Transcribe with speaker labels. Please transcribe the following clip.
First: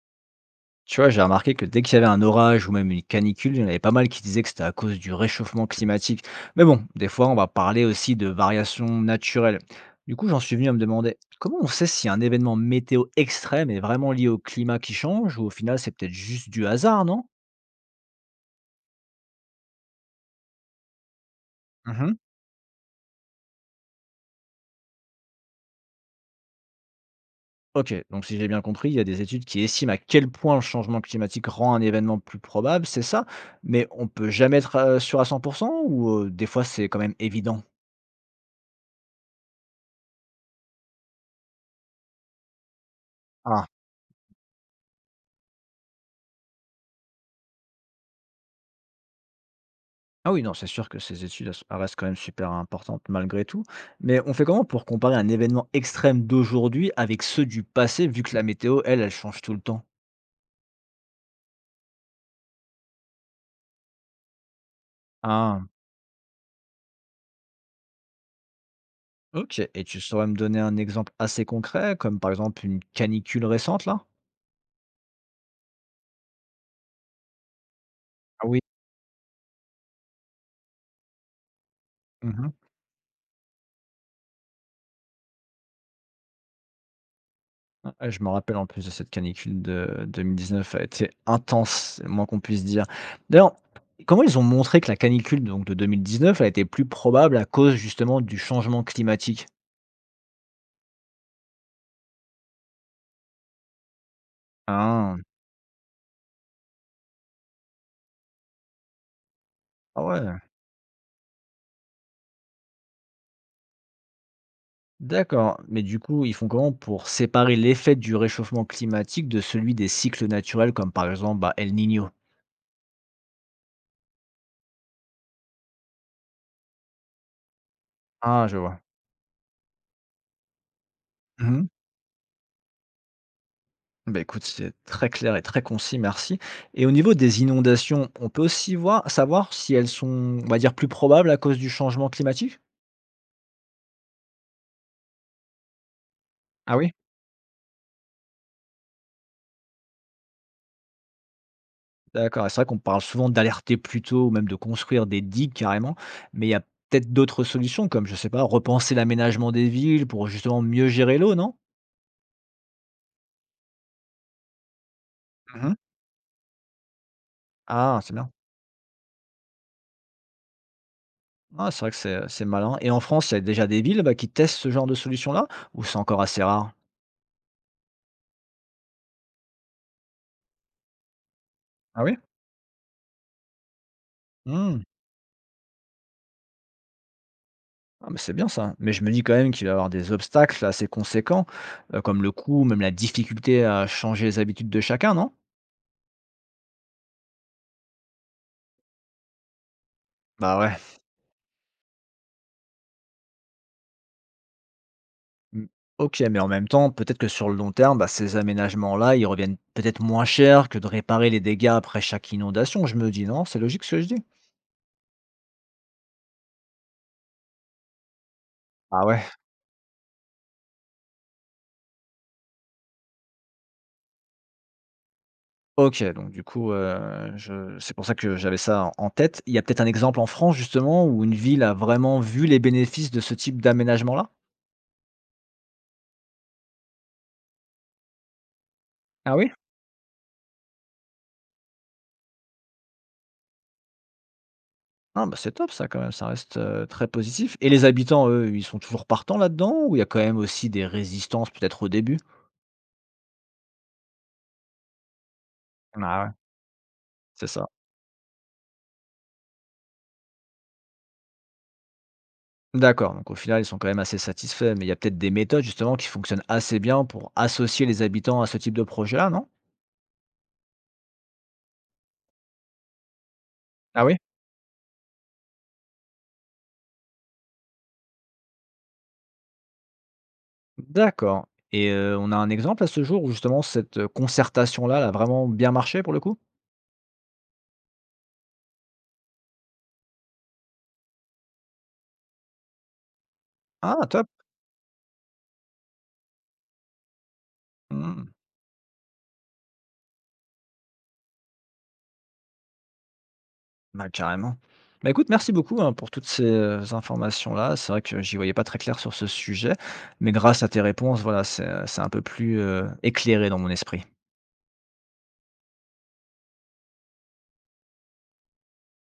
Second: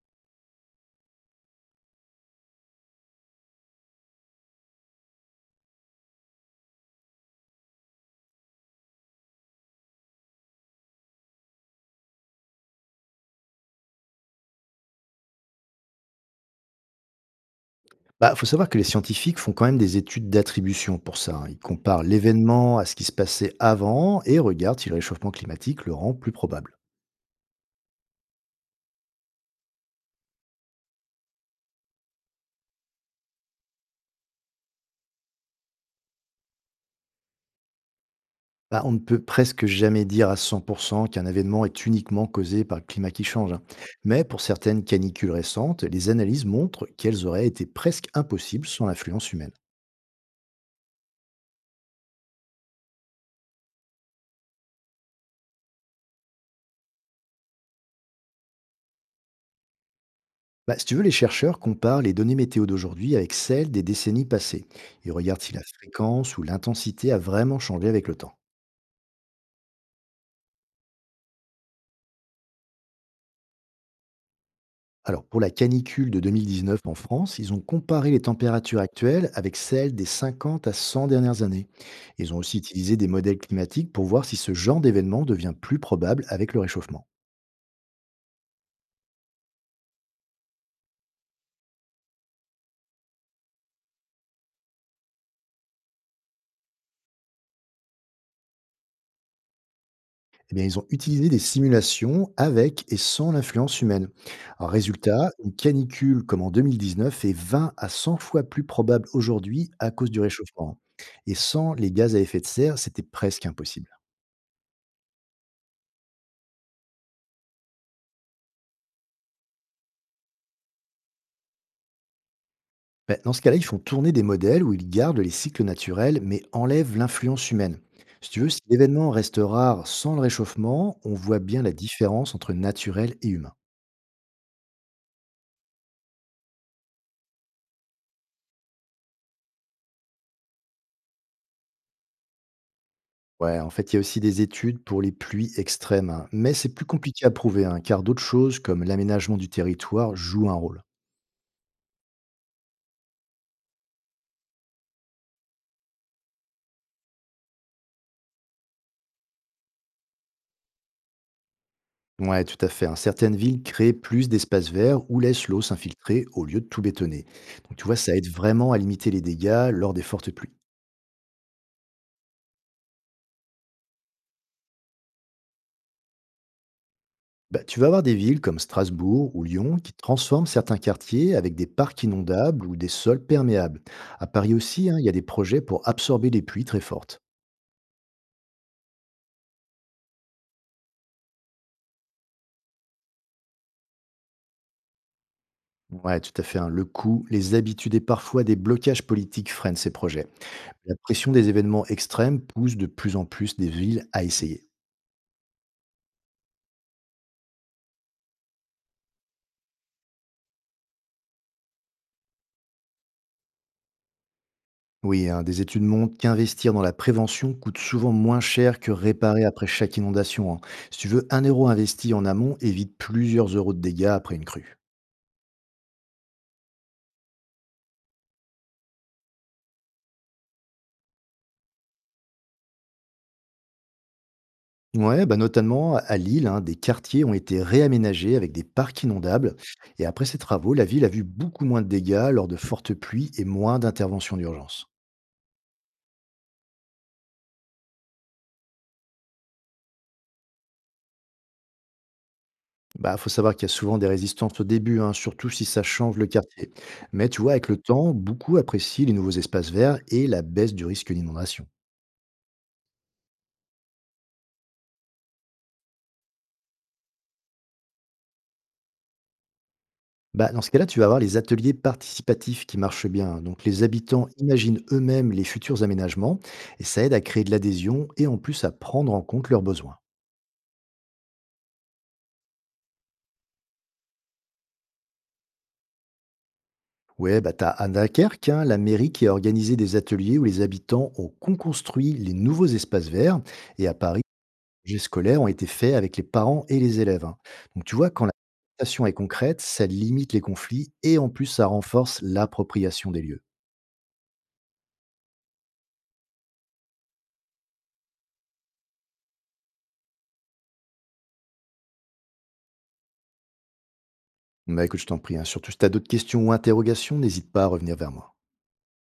Speaker 1: Tu vois, j'ai remarqué que dès qu'il y avait un orage ou même une canicule, il y en avait pas mal qui disaient que c'était à cause du réchauffement climatique. Mais bon, des fois, on va parler aussi de variations naturelles. Du coup, j'en suis venu à me demander comment on sait si un événement météo extrême est vraiment lié au climat qui change ou au final, c'est peut-être juste du hasard, non.
Speaker 2: Bah, faut savoir que les scientifiques font quand même des études d'attribution pour ça, hein. Ils comparent
Speaker 1: Mhm.
Speaker 2: l'événement à ce qui se passait avant et regardent si le réchauffement climatique le rend plus probable.
Speaker 1: Ok, donc si j'ai bien compris, il y a des études qui estiment à quel point le changement climatique rend un événement plus probable, c'est ça, mais on peut jamais être sûr à 100% ou des fois c'est quand même évident.
Speaker 2: Bah, on ne peut presque jamais dire à 100% qu'un événement est uniquement causé par le climat qui change, hein. Mais pour certaines canicules récentes, les analyses montrent qu'elles auraient été presque impossibles sans l'influence humaine.
Speaker 1: Ah oui, non, c'est sûr que ces études, elles restent quand même super importantes malgré tout. Mais on fait comment pour comparer un événement extrême d'aujourd'hui avec ceux du passé, vu que la météo, elle, elle change tout le temps?
Speaker 2: Bah, si tu veux, les chercheurs comparent les données météo d'aujourd'hui avec celles des décennies passées. Ils regardent si la
Speaker 1: Ah,
Speaker 2: fréquence ou l'intensité a vraiment changé avec le temps.
Speaker 1: ok. Et tu saurais me donner un exemple assez concret, comme par exemple une canicule récente, là?
Speaker 2: Alors, pour la canicule de 2019 en France, ils ont comparé les
Speaker 1: Ah oui.
Speaker 2: températures actuelles avec celles des 50 à 100 dernières années. Ils ont
Speaker 1: Mmh.
Speaker 2: aussi utilisé des modèles climatiques pour voir si ce genre d'événement devient plus probable avec le réchauffement.
Speaker 1: Ah, je me rappelle en plus de cette canicule de 2019, elle a été intense, c'est le moins qu'on puisse dire. D'ailleurs, comment ils ont montré que la canicule donc de 2019 elle a été plus probable à cause justement du changement climatique?
Speaker 2: Eh bien, ils ont utilisé des simulations avec et sans l'influence humaine. Alors,
Speaker 1: Ah,
Speaker 2: résultat, une canicule comme en 2019 est 20 à 100 fois plus probable aujourd'hui à
Speaker 1: ah
Speaker 2: cause du
Speaker 1: ouais.
Speaker 2: réchauffement. Et sans les gaz à effet de serre, c'était presque impossible.
Speaker 1: D'accord, mais du coup, ils font comment pour séparer l'effet du réchauffement climatique de celui des cycles naturels comme par exemple, bah, El Niño?
Speaker 2: Ben, dans ce cas-là, ils font tourner des modèles où ils gardent les cycles naturels, mais enlèvent l'influence humaine. Si tu
Speaker 1: Ah,
Speaker 2: veux,
Speaker 1: je
Speaker 2: si
Speaker 1: vois.
Speaker 2: l'événement reste rare sans le réchauffement, on voit bien
Speaker 1: Mmh.
Speaker 2: la différence entre naturel et humain.
Speaker 1: Bah, écoute, c'est très clair et très concis, merci. Et au niveau des inondations, on peut aussi voir, savoir si elles sont, on va dire, plus probables à cause du changement climatique?
Speaker 2: Ouais, en fait, il y a aussi des études pour les pluies extrêmes, hein, mais c'est
Speaker 1: Ah
Speaker 2: plus
Speaker 1: oui?
Speaker 2: compliqué à prouver, hein, car d'autres choses, comme l'aménagement du territoire, jouent un rôle.
Speaker 1: D'accord, et c'est vrai qu'on parle souvent d'alerter plus tôt ou même de construire des digues carrément, mais il y a peut-être d'autres solutions comme, je sais pas, repenser l'aménagement des villes pour justement mieux gérer l'eau, non?
Speaker 2: Ouais, tout à fait, hein. Certaines villes créent plus d'espaces verts ou laissent l'eau
Speaker 1: Mhm.
Speaker 2: s'infiltrer au lieu de tout bétonner. Donc, tu vois,
Speaker 1: Ah, c'est
Speaker 2: ça aide
Speaker 1: bien.
Speaker 2: vraiment à limiter les dégâts lors des fortes pluies.
Speaker 1: Ah, c'est vrai que c'est malin et en France, il y a déjà des villes, bah, qui testent ce genre de solution-là? Ou c'est encore assez rare?
Speaker 2: Bah, tu vas avoir des villes comme Strasbourg ou Lyon qui transforment certains quartiers avec des parcs
Speaker 1: Ah oui?
Speaker 2: inondables ou des sols perméables. À Paris
Speaker 1: Mmh.
Speaker 2: aussi, hein, il y a des projets pour absorber les pluies très fortes.
Speaker 1: Ah, mais c'est bien ça. Mais je me dis quand même qu'il va y avoir des obstacles assez conséquents, comme le coût, même la difficulté à changer les habitudes de chacun, non?
Speaker 2: Ouais, tout à fait, hein. Le coût, les habitudes et parfois des blocages politiques freinent ces projets.
Speaker 1: Bah, ouais.
Speaker 2: La pression des événements extrêmes pousse de plus en plus des villes à essayer.
Speaker 1: Mmh. OK, mais en même temps, peut-être que sur le long terme, bah, ces aménagements-là, ils reviennent peut-être moins cher que de réparer les dégâts après chaque inondation, je me dis, non? C'est logique ce que je dis?
Speaker 2: Oui, hein, des études montrent qu'investir dans la prévention coûte souvent moins cher que
Speaker 1: Ah ouais.
Speaker 2: réparer après chaque inondation, hein. Si tu veux, un euro investi en amont évite plusieurs euros de dégâts après une crue.
Speaker 1: OK, donc du coup, je c'est pour ça que j'avais ça en tête. Il y a peut-être un exemple en France justement où une ville a vraiment vu les bénéfices de ce type d'aménagement-là?
Speaker 2: Ouais, bah notamment à Lille, hein, des quartiers ont été réaménagés avec des parcs
Speaker 1: Ah oui?
Speaker 2: inondables. Et après ces travaux, la ville a vu beaucoup moins de dégâts lors de fortes pluies et moins d'interventions d'urgence.
Speaker 1: Ah bah, c'est top ça quand même, très positif et les habitants, eux, ils sont toujours partants là-dedans ou il y a quand même aussi des résistances peut-être au début?
Speaker 2: Bah, faut savoir qu'il y a souvent des résistances au début, hein, surtout si ça change
Speaker 1: Ah
Speaker 2: le
Speaker 1: ouais.
Speaker 2: quartier. Mais tu
Speaker 1: C'est
Speaker 2: vois, avec
Speaker 1: ça.
Speaker 2: le temps, beaucoup apprécient les nouveaux espaces verts et la baisse du risque d'inondation.
Speaker 1: D'accord, donc au final, ils sont quand même assez satisfaits, mais il y a peut-être des méthodes justement qui fonctionnent assez bien pour associer les habitants à ce type de projet-là, non?
Speaker 2: Bah, dans ce cas-là, tu vas avoir les ateliers participatifs qui marchent bien. Donc les
Speaker 1: Ah oui?
Speaker 2: habitants imaginent eux-mêmes les futurs aménagements et ça aide à créer de l'adhésion et en plus à prendre en compte leurs besoins.
Speaker 1: D'accord on a un exemple à ce jour où justement cette concertation-là, elle a vraiment bien marché pour le coup?
Speaker 2: Ouais, bah t'as à Dunkerque, hein, la mairie qui a organisé des ateliers où les habitants ont construit les nouveaux espaces verts. Et à
Speaker 1: Ah
Speaker 2: Paris,
Speaker 1: top!
Speaker 2: les projets scolaires ont été faits avec les parents et les élèves, hein. Donc tu vois,
Speaker 1: Mmh.
Speaker 2: quand la participation est concrète, ça limite les conflits et en plus ça renforce l'appropriation des lieux.
Speaker 1: Bah, carrément. Bah, écoute, merci beaucoup, hein, pour toutes ces informations-là. C'est vrai que j'y voyais pas très clair sur ce sujet, mais grâce à tes réponses, voilà, c'est un peu plus éclairé dans mon esprit.
Speaker 2: Bah écoute, je t'en prie, hein, surtout si t'as d'autres questions ou interrogations, n'hésite pas à revenir vers moi.